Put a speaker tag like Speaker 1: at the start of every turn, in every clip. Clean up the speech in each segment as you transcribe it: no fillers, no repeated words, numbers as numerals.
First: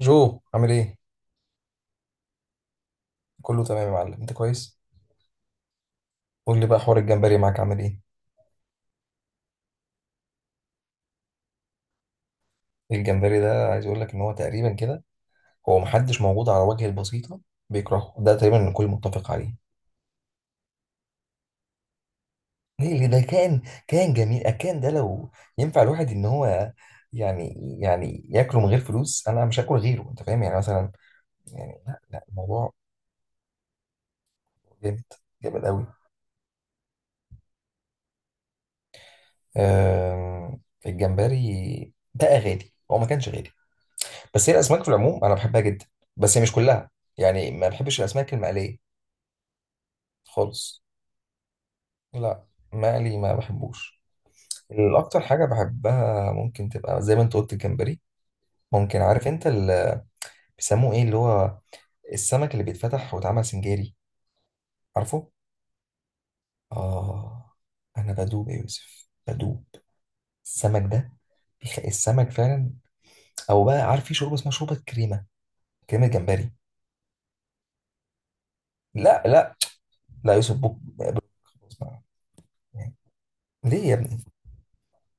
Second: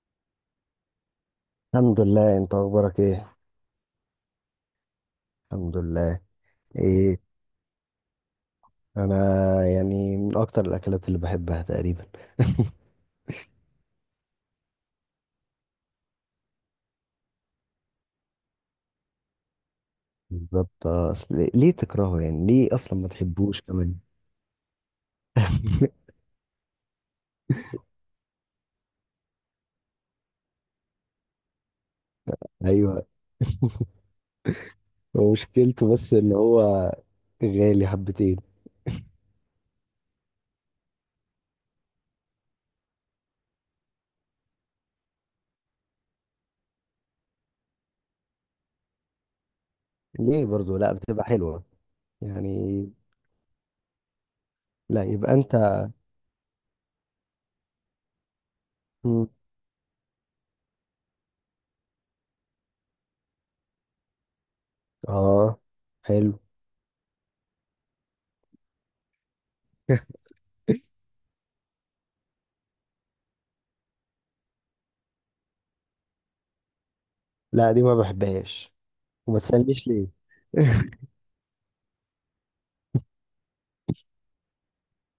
Speaker 1: جو عامل ايه؟
Speaker 2: الحمد لله. انت اخبارك ايه؟
Speaker 1: كله تمام يا معلم، انت كويس؟
Speaker 2: الحمد لله.
Speaker 1: قول لي بقى، حوار
Speaker 2: ايه،
Speaker 1: الجمبري معاك عامل ايه؟
Speaker 2: انا يعني من اكتر الاكلات اللي بحبها تقريبا.
Speaker 1: الجمبري ده، عايز اقول لك ان هو تقريبا كده، هو محدش موجود على وجه البسيطة بيكرهه، ده تقريبا الكل متفق عليه.
Speaker 2: بالظبط، اصل ليه تكرهه؟ يعني ليه
Speaker 1: ليه؟
Speaker 2: اصلا
Speaker 1: ليه؟
Speaker 2: ما
Speaker 1: ده
Speaker 2: تحبوش
Speaker 1: كان،
Speaker 2: كمان؟
Speaker 1: كان جميل، كان ده لو ينفع الواحد ان هو، يعني، يعني ياكله من غير فلوس انا مش هاكل غيره، انت فاهم يعني؟ مثلا يعني لا لا، الموضوع
Speaker 2: ايوه.
Speaker 1: جامد،
Speaker 2: هو
Speaker 1: جامد قوي.
Speaker 2: مشكلته بس ان هو غالي حبتين.
Speaker 1: أم، الجمبري بقى غالي، هو ما كانش غالي؟ بس هي الاسماك في العموم انا بحبها جدا، بس هي مش كلها. يعني ما بحبش الاسماك المقليه
Speaker 2: ليه برضو؟
Speaker 1: خالص.
Speaker 2: لا بتبقى حلوه
Speaker 1: لا،
Speaker 2: يعني.
Speaker 1: مقلي ما بحبوش.
Speaker 2: لا
Speaker 1: الاكتر
Speaker 2: يبقى
Speaker 1: حاجه
Speaker 2: انت.
Speaker 1: بحبها ممكن تبقى زي ما انت قلت، الجمبري. ممكن،
Speaker 2: مم.
Speaker 1: عارف انت اللي بيسموه ايه؟ اللي هو السمك اللي بيتفتح واتعمل سنجاري، عارفه؟
Speaker 2: اه، حلو.
Speaker 1: اه، انا بدوب يا يوسف، بدوب. السمك ده، السمك فعلا. او بقى، عارف في شوربه اسمها شوربه كريمه؟ كريمه جمبري.
Speaker 2: لا دي ما بحبهاش،
Speaker 1: لا
Speaker 2: وما
Speaker 1: لا،
Speaker 2: تسألنيش ليه.
Speaker 1: لا يا يوسف بوك. خلاص بقى. يعني، ليه يا ابني؟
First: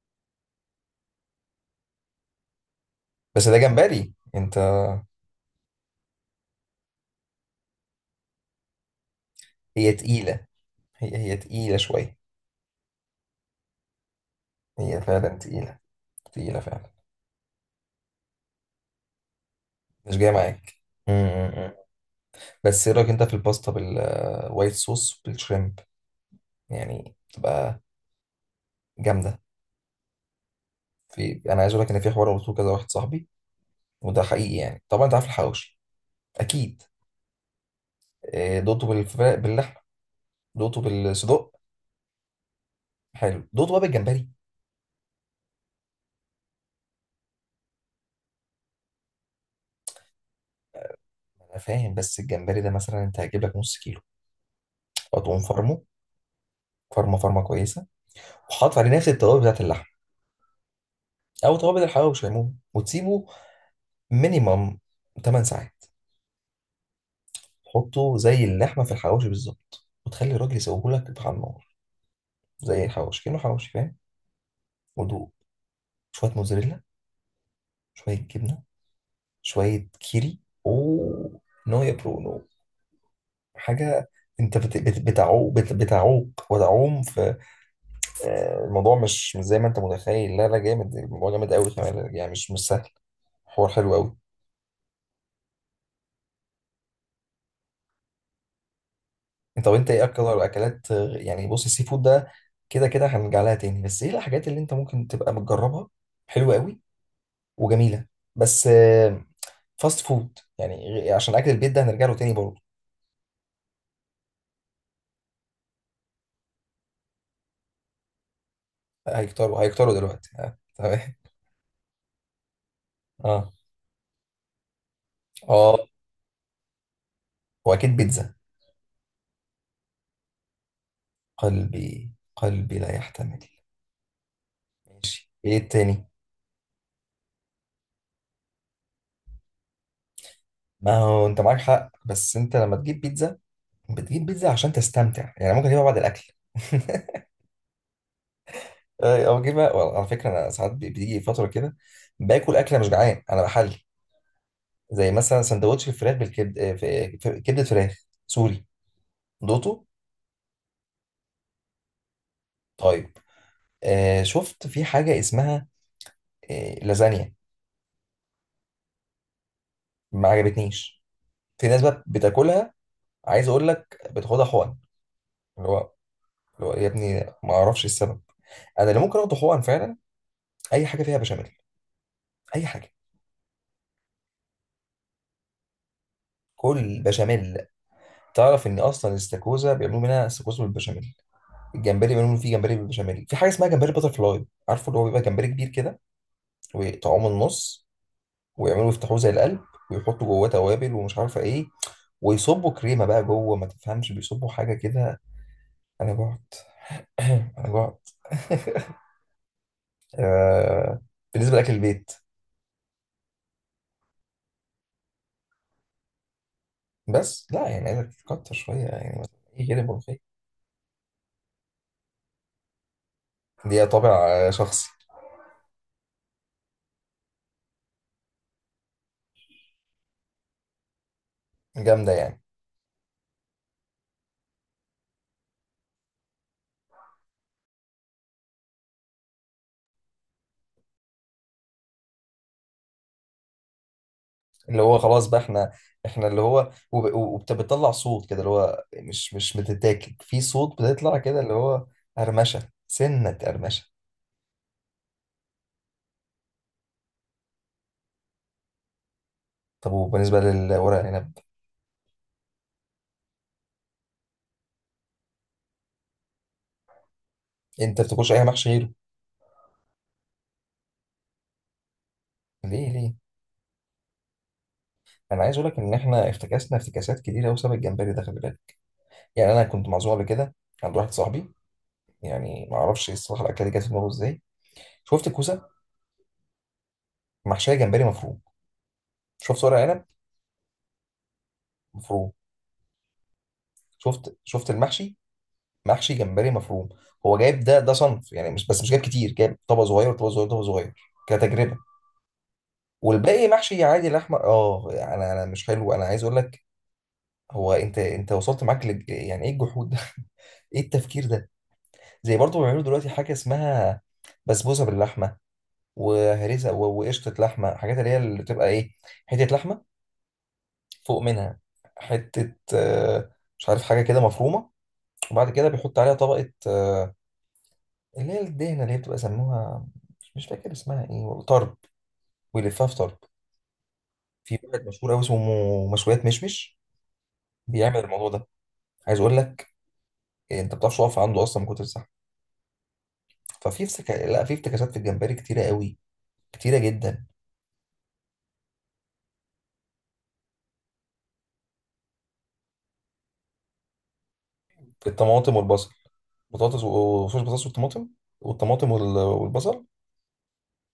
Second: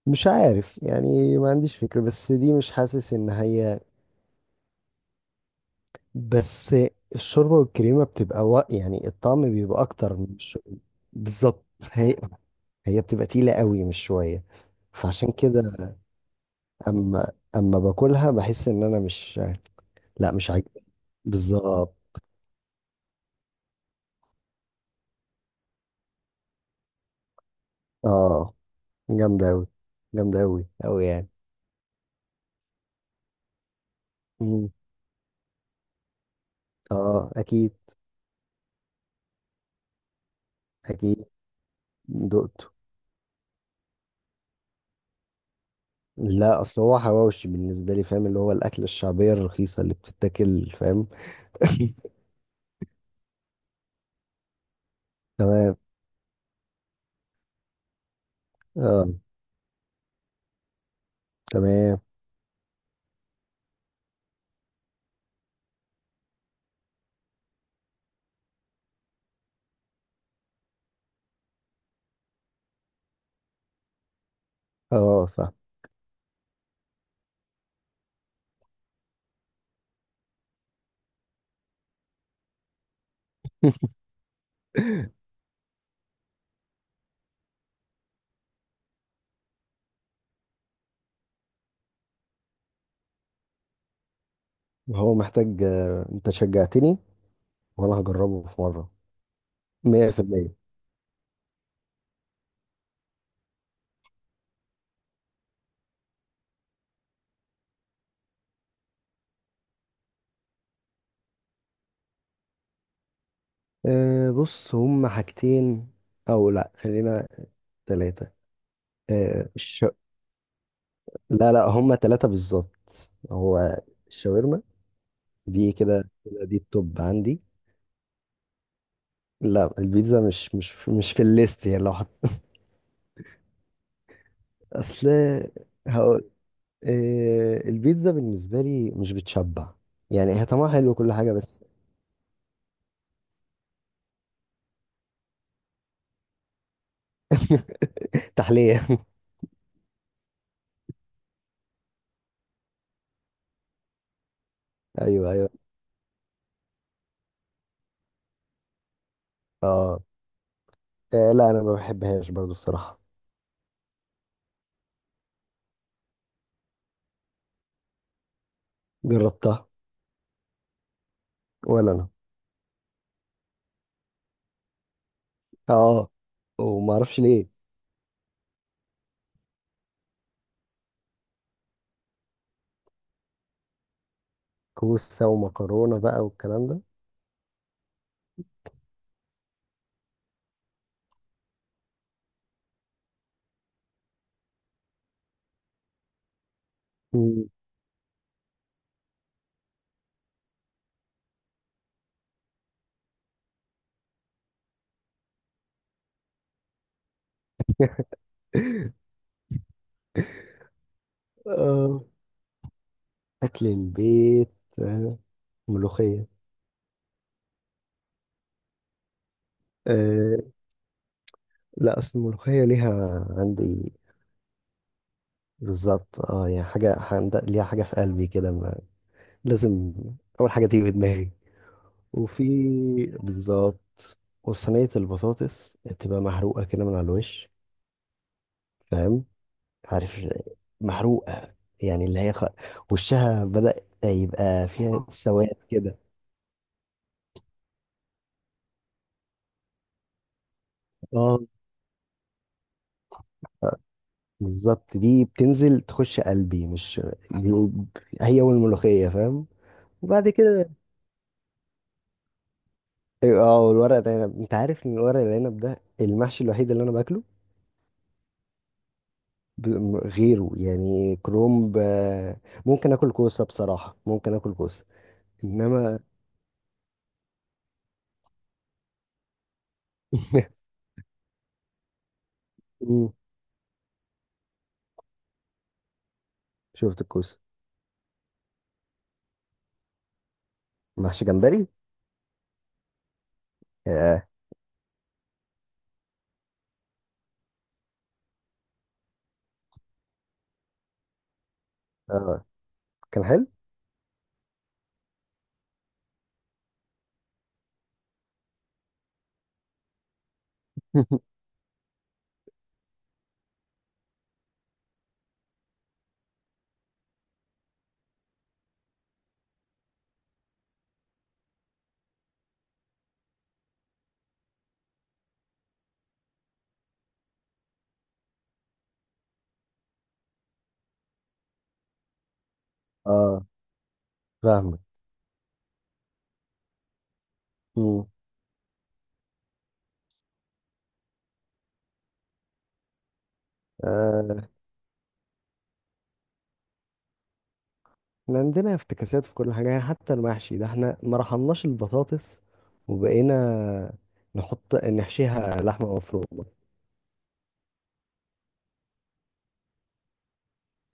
Speaker 2: مش عارف يعني، ما عنديش فكرة، بس دي مش حاسس ان
Speaker 1: بس ده
Speaker 2: هي.
Speaker 1: جمبري انت.
Speaker 2: بس الشوربة والكريمة بتبقى يعني الطعم بيبقى
Speaker 1: هي
Speaker 2: أكتر من
Speaker 1: تقيلة،
Speaker 2: الشوربة.
Speaker 1: هي
Speaker 2: بالظبط.
Speaker 1: تقيلة
Speaker 2: هي
Speaker 1: شوية.
Speaker 2: هي بتبقى تقيلة قوي، مش شوية.
Speaker 1: هي فعلا
Speaker 2: فعشان
Speaker 1: تقيلة،
Speaker 2: كده،
Speaker 1: تقيلة فعلا.
Speaker 2: أما باكلها بحس إن أنا مش.
Speaker 1: مش جاية
Speaker 2: لا مش
Speaker 1: معاك.
Speaker 2: عاجبني.
Speaker 1: م- م- م.
Speaker 2: بالظبط.
Speaker 1: بس ايه رأيك انت في الباستا بالوايت صوص بالشريمب؟ يعني تبقى
Speaker 2: اه
Speaker 1: جامدة.
Speaker 2: جامدة أوي، جامدة أوي أوي يعني.
Speaker 1: في، انا عايز اقول لك ان في حوار قلته كذا واحد صاحبي، وده حقيقي
Speaker 2: مم.
Speaker 1: يعني. طبعا انت عارف الحواوشي اكيد.
Speaker 2: اه أكيد.
Speaker 1: دوقته بالفراخ، باللحمة، دوقته
Speaker 2: أكيد
Speaker 1: بالصدق.
Speaker 2: دقته.
Speaker 1: حلو، دوقته بقى بالجمبري.
Speaker 2: لا، أصل هو حواوشي بالنسبة لي، فاهم؟ اللي هو الأكلة الشعبية الرخيصة اللي بتتاكل، فاهم؟
Speaker 1: انا فاهم، بس الجمبري ده مثلا انت هتجيب لك نص كيلو وتقوم
Speaker 2: تمام.
Speaker 1: فرمه، فرمه فرمه كويسه، وحاطط عليه نفس
Speaker 2: اه
Speaker 1: التوابل بتاعت اللحمه او توابل
Speaker 2: تمام.
Speaker 1: الحواوشي عموما، وتسيبه مينيمم 8 ساعات. تحطه زي اللحمه في الحواوشي بالظبط، وتخلي الراجل يسويه لك على النار زي الحواوشي، كأنه حواوشي، فاهم؟
Speaker 2: اه
Speaker 1: ودوق
Speaker 2: فاهم.
Speaker 1: شويه موزاريلا، شويه جبنه، شويه كيري. اوه، نو يا برونو. حاجه، انت بتعوق، بتعوق وتعوم في، الموضوع مش، مش زي ما انت متخيل، لا لا، جامد الموضوع، جامد قوي كمان يعني، مش، مش سهل. حوار حلو قوي.
Speaker 2: هو محتاج، انت شجعتني وانا هجربه في مرة.
Speaker 1: طب انت ايه اكتر
Speaker 2: 100%.
Speaker 1: اكلات يعني؟ بص، السي فود ده كده كده هنرجع لها تاني، بس ايه الحاجات اللي انت ممكن تبقى بتجربها حلوه قوي وجميله؟ بس فاست فود يعني، عشان اكل البيت ده هنرجع له تاني برضه.
Speaker 2: بص هم حاجتين، او لا خلينا ثلاثة. أه
Speaker 1: هيكتروا
Speaker 2: الش...
Speaker 1: هيكتروا دلوقتي، تمام.
Speaker 2: لا لا، هم ثلاثة بالظبط.
Speaker 1: اه،
Speaker 2: هو الشاورما، دي
Speaker 1: اه،
Speaker 2: كده كده دي التوب عندي.
Speaker 1: واكيد بيتزا.
Speaker 2: لا، البيتزا مش في الليست. يعني لو حط،
Speaker 1: قلبي، قلبي لا يحتمل.
Speaker 2: اصل
Speaker 1: ماشي، ايه التاني؟
Speaker 2: هقول، أه البيتزا بالنسبة لي مش بتشبع. يعني هي طعمها حلو
Speaker 1: ما
Speaker 2: كل
Speaker 1: هو
Speaker 2: حاجة،
Speaker 1: انت معاك
Speaker 2: بس.
Speaker 1: حق، بس انت لما تجيب بيتزا، بتجيب بيتزا عشان تستمتع يعني، ممكن تجيبها بعد الاكل.
Speaker 2: تحلية.
Speaker 1: او جيب، على فكره انا ساعات، بتيجي فتره كده باكل اكله مش جعان، انا بحل زي
Speaker 2: ايوه
Speaker 1: مثلا
Speaker 2: ايوه.
Speaker 1: سندوتش الفراخ بالكبد، كبده فراخ. سوري، دوتو.
Speaker 2: اه لا انا ما بحبهاش برضو الصراحة.
Speaker 1: طيب، آه شفت في حاجه اسمها آه لازانيا؟
Speaker 2: جربتها،
Speaker 1: ما عجبتنيش. في ناس
Speaker 2: ولا
Speaker 1: بقى
Speaker 2: انا.
Speaker 1: بتاكلها، عايز اقول لك بتاخدها حقن. اللي هو،
Speaker 2: اه
Speaker 1: اللي هو يا
Speaker 2: وما اعرفش
Speaker 1: ابني
Speaker 2: ليه.
Speaker 1: ما اعرفش السبب. انا اللي ممكن اخده حقن فعلا اي حاجه فيها بشاميل، اي حاجه.
Speaker 2: كوسه ومكرونه بقى والكلام ده.
Speaker 1: كل بشاميل. تعرف ان اصلا الاستاكوزا بيعملوا منها استاكوزا بالبشاميل، الجمبري منهم في جمبري بالبشاميل، في حاجه اسمها جمبري باتر فلاي، عارفه؟ اللي هو بيبقى جمبري كبير كده ويقطعوه من
Speaker 2: مم.
Speaker 1: النص، ويعملوا يفتحوه زي القلب، ويحطوا جواه توابل ومش عارفه ايه، ويصبوا كريمه بقى جوه، ما تفهمش، بيصبوا حاجه كده. انا جعت. انا جعت. آه، بالنسبه لاكل
Speaker 2: آه.
Speaker 1: البيت،
Speaker 2: اكل البيت. آه. ملوخيه.
Speaker 1: بس لا يعني عايزك تكتر شويه يعني، مثلا ايه كده؟ ملوخيه،
Speaker 2: آه. لا اصل الملوخيه ليها
Speaker 1: دي
Speaker 2: عندي.
Speaker 1: طابع شخصي،
Speaker 2: بالظبط، اه يعني حاجه ليها حاجه في قلبي كده. لازم اول حاجه تيجي في دماغي.
Speaker 1: جامده يعني.
Speaker 2: وفي، بالظبط، وصينيه البطاطس تبقى محروقه كده من على الوش، فاهم؟ عارف؟ محروقة يعني، اللي هي وشها بدأ يبقى
Speaker 1: اللي هو
Speaker 2: فيها
Speaker 1: خلاص بقى،
Speaker 2: سواد
Speaker 1: احنا،
Speaker 2: كده.
Speaker 1: احنا اللي هو، وبتطلع صوت كده، اللي هو مش، مش بتتاكل في صوت، بتطلع كده
Speaker 2: اه
Speaker 1: اللي هو قرمشه، سنه قرمشه.
Speaker 2: بالظبط، دي بتنزل تخش قلبي، مش دي، هي والملوخية، فاهم؟
Speaker 1: طب
Speaker 2: وبعد
Speaker 1: وبالنسبه
Speaker 2: كده،
Speaker 1: للورق العنب،
Speaker 2: أيوة، اه والورق العنب، انت عارف ان الورق العنب ده المحشي الوحيد اللي انا باكله.
Speaker 1: انت بتاكلش اي محشي غيره؟
Speaker 2: غيره يعني كرومب،
Speaker 1: ليه؟
Speaker 2: ممكن اكل
Speaker 1: ليه؟
Speaker 2: كوسة بصراحة، ممكن اكل كوسة.
Speaker 1: انا عايز اقول لك ان
Speaker 2: انما.
Speaker 1: احنا افتكاسنا افتكاسات كتيره بسبب الجمبري ده، خلي بالك. يعني انا كنت معزوم قبل كده عند واحد صاحبي، يعني ما اعرفش
Speaker 2: مم،
Speaker 1: الصراحه الاكله دي جت في دماغه ازاي. شفت الكوسه؟
Speaker 2: شفت الكوسة.
Speaker 1: محشيه جمبري مفروم. شفت ورق عنب؟
Speaker 2: محشي جمبري.
Speaker 1: مفروم.
Speaker 2: اه
Speaker 1: شفت، شفت المحشي؟ محشي جمبري مفروم. هو جايب ده، صنف يعني، مش بس، مش جايب كتير، جايب طبق صغير، طبق صغير، طبق صغير كتجربه،
Speaker 2: آه، كان
Speaker 1: والباقي
Speaker 2: حلو.
Speaker 1: محشي عادي لحمه. اه انا مش حلو، انا عايز اقول لك، هو انت، انت وصلت معاك يعني ايه الجحود ده؟ ايه التفكير ده؟ زي برضه بيعملوا دلوقتي حاجه اسمها بسبوسه باللحمه، وهريسه وقشطه لحمه، حاجات اللي هي اللي بتبقى ايه، حته لحمه فوق منها، حته مش عارف، حاجه كده مفرومه، وبعد كده بيحط عليها طبقه اللي هي الدهنة، اللي هي بتبقى سموها، مش، مش فاكر اسمها ايه والله، طرب. ويلفها في طرب.
Speaker 2: اه
Speaker 1: في
Speaker 2: فاهمك.
Speaker 1: واحد مشهور قوي اسمه مشويات مشمش، بيعمل
Speaker 2: مم.
Speaker 1: الموضوع ده. عايز اقول لك انت ما بتعرفش تقف عنده اصلا من كتر الزحمه. ففي افتكا... لا
Speaker 2: آه،
Speaker 1: في افتكاسات في الجمبري كتيره قوي، كتيره جدا.
Speaker 2: احنا عندنا افتكاسات في كل حاجة، يعني حتى المحشي ده احنا ما رحمناش البطاطس، وبقينا نحط
Speaker 1: في الطماطم
Speaker 2: نحشيها
Speaker 1: والبصل،
Speaker 2: لحمة مفرومة.
Speaker 1: بطاطس وصوص، بطاطس والطماطم، والطماطم وال- والبصل،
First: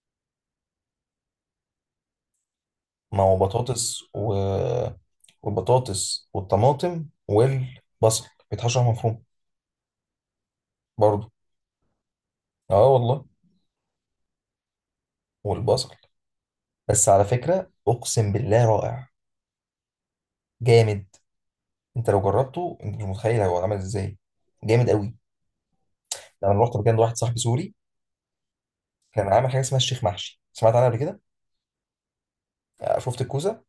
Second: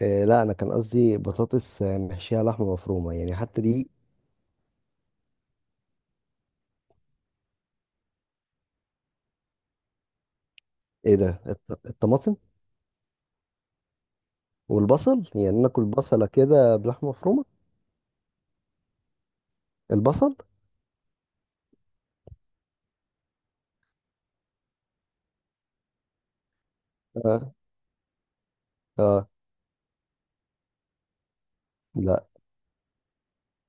Speaker 2: لا انا كان قصدي بطاطس، نحشيها لحمة مفرومة
Speaker 1: ما
Speaker 2: يعني،
Speaker 1: هو
Speaker 2: حتى دي.
Speaker 1: بطاطس و... والبطاطس والطماطم والبصل بيتحشر مفروم
Speaker 2: ايه
Speaker 1: برضه.
Speaker 2: ده، الطماطم
Speaker 1: اه والله.
Speaker 2: والبصل؟ يعني ناكل
Speaker 1: والبصل
Speaker 2: بصلة كده
Speaker 1: بس،
Speaker 2: بلحمة
Speaker 1: على
Speaker 2: مفرومة؟
Speaker 1: فكرة أقسم بالله رائع،
Speaker 2: البصل.
Speaker 1: جامد. أنت لو جربته أنت مش متخيل هو عمل إزاي، جامد قوي. أنا رحت مكان واحد صاحبي
Speaker 2: اه
Speaker 1: سوري، كان
Speaker 2: اه،
Speaker 1: عامل حاجة اسمها الشيخ محشي، سمعت عنها قبل كده؟
Speaker 2: لا
Speaker 1: شفت الكوسة؟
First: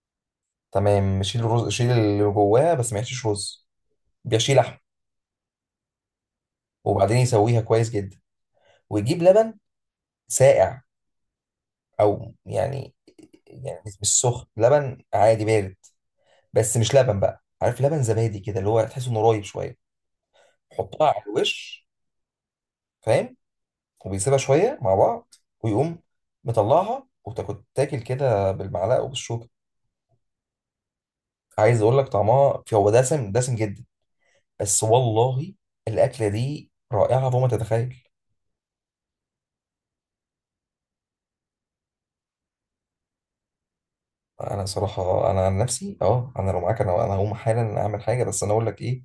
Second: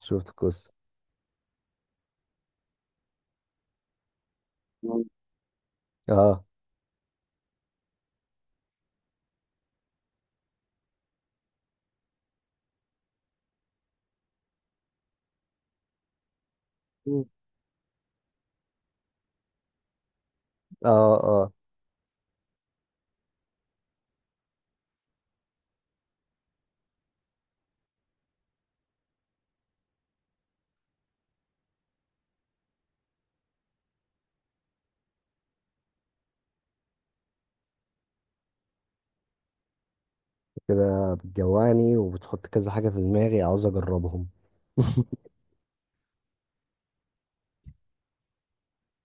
Speaker 2: شفت كويس.
Speaker 1: تمام، شيل الرز، شيل اللي جواها، بس ما يحشيش رز، بيحشي لحم.
Speaker 2: مم. اه.
Speaker 1: وبعدين يسويها كويس جدا، ويجيب لبن ساقع، أو يعني، يعني مش، مش سخن، لبن عادي بارد. بس مش لبن
Speaker 2: مم.
Speaker 1: بقى، عارف لبن زبادي كده، اللي هو تحس إنه رايب شوية؟ حطها
Speaker 2: اه
Speaker 1: على
Speaker 2: اه.
Speaker 1: الوش، فاهم؟ وبيسيبها شوية مع بعض، ويقوم مطلعها، وتاكل تاكل كده بالمعلقة وبالشوكة. عايز أقول لك، طعمها في، هو دسم، دسم جدا، بس والله الأكلة دي رائعة فوق ما تتخيل.
Speaker 2: كده بتجوعني وبتحط كذا حاجة في دماغي عاوز اجربهم.
Speaker 1: أنا صراحة أنا عن نفسي أه، أنا لو معاك أنا هقوم حالا أعمل حاجة. بس أنا أقول لك إيه،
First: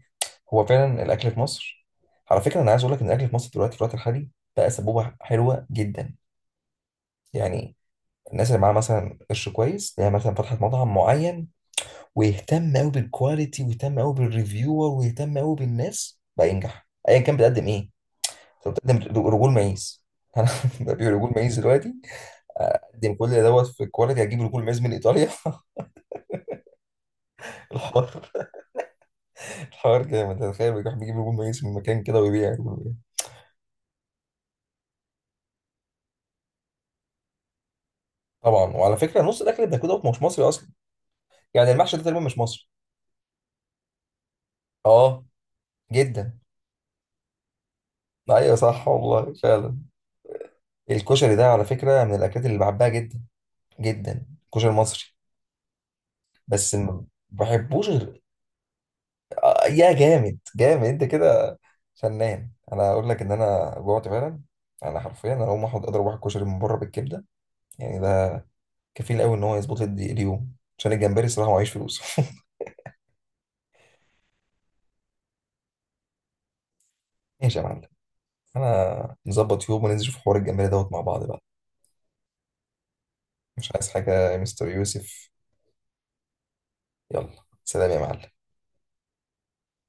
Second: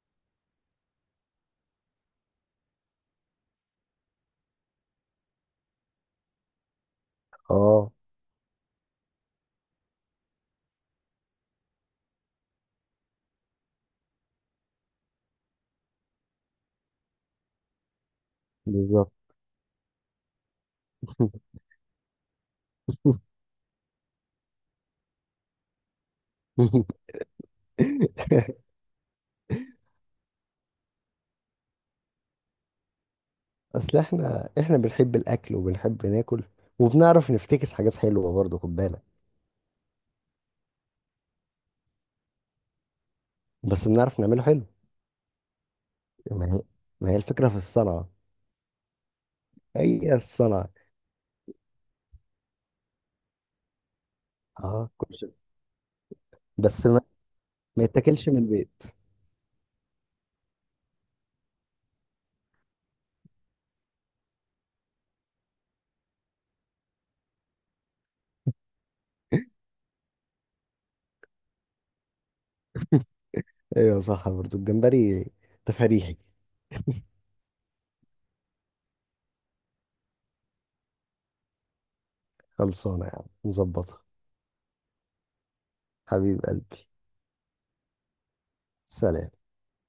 Speaker 1: هو فعلا الأكل في مصر، على فكرة أنا عايز أقول لك إن الأكل في مصر دلوقتي، في الوقت الحالي، بقى سبوبة حلوة جدا، يعني.
Speaker 2: اه
Speaker 1: الناس اللي معاها مثلا قرش كويس، اللي هي مثلا فتحت مطعم معين ويهتم قوي بالكواليتي، ويهتم قوي بالريفيور، ويهتم قوي بالناس، بقى ينجح ايا كان بتقدم ايه. انت
Speaker 2: بالظبط.
Speaker 1: بتقدم رجول مايز. انا ببيع رجول مايز دلوقتي، اقدم كل دوت في الكواليتي، هجيب رجول مايز من ايطاليا. الحوار، الحوار جامد. تخيل بيروح بيجيب رجول مايز من مكان كده ويبيع رجول مايز.
Speaker 2: اصل احنا بنحب الاكل وبنحب ناكل، وبنعرف نفتكس حاجات حلوه برضه،
Speaker 1: طبعا،
Speaker 2: خد
Speaker 1: وعلى
Speaker 2: بالك.
Speaker 1: فكره نص الاكل اللي بناكله ده مش مصري اصلا، يعني المحشي ده تقريبا مش مصري.
Speaker 2: بس بنعرف نعمله حلو.
Speaker 1: اه، جدا.
Speaker 2: ما هي ما هي الفكره في الصنعه.
Speaker 1: ايوه صح والله فعلا.
Speaker 2: هي الصنعه.
Speaker 1: الكشري ده على فكره من الاكلات اللي بحبها جدا، جدا، الكشري
Speaker 2: اه
Speaker 1: المصري.
Speaker 2: كشري.
Speaker 1: بس
Speaker 2: بس ما,
Speaker 1: ما
Speaker 2: ما
Speaker 1: بحبوش غير،
Speaker 2: يتاكلش من البيت.
Speaker 1: يا جامد، جامد انت كده، فنان. انا اقول لك ان انا جوعت فعلا، انا حرفيا انا هقوم احط، اضرب واحد كشري من بره بالكبده. يعني ده كفيل قوي ان هو يظبط لي اليوم، عشان الجمبري صراحه معيش فلوس.
Speaker 2: ايوه صح، برضه الجمبري تفريحي.
Speaker 1: ماشي يا معلم، انا نظبط يوم وننزل في حوار الجمبري دوت مع بعض بقى.
Speaker 2: خلصانه يا عم،
Speaker 1: مش عايز
Speaker 2: نظبطها.
Speaker 1: حاجه يا مستر يوسف.
Speaker 2: حبيب قلبي.
Speaker 1: يلا، سلام يا معلم.
Speaker 2: سلام.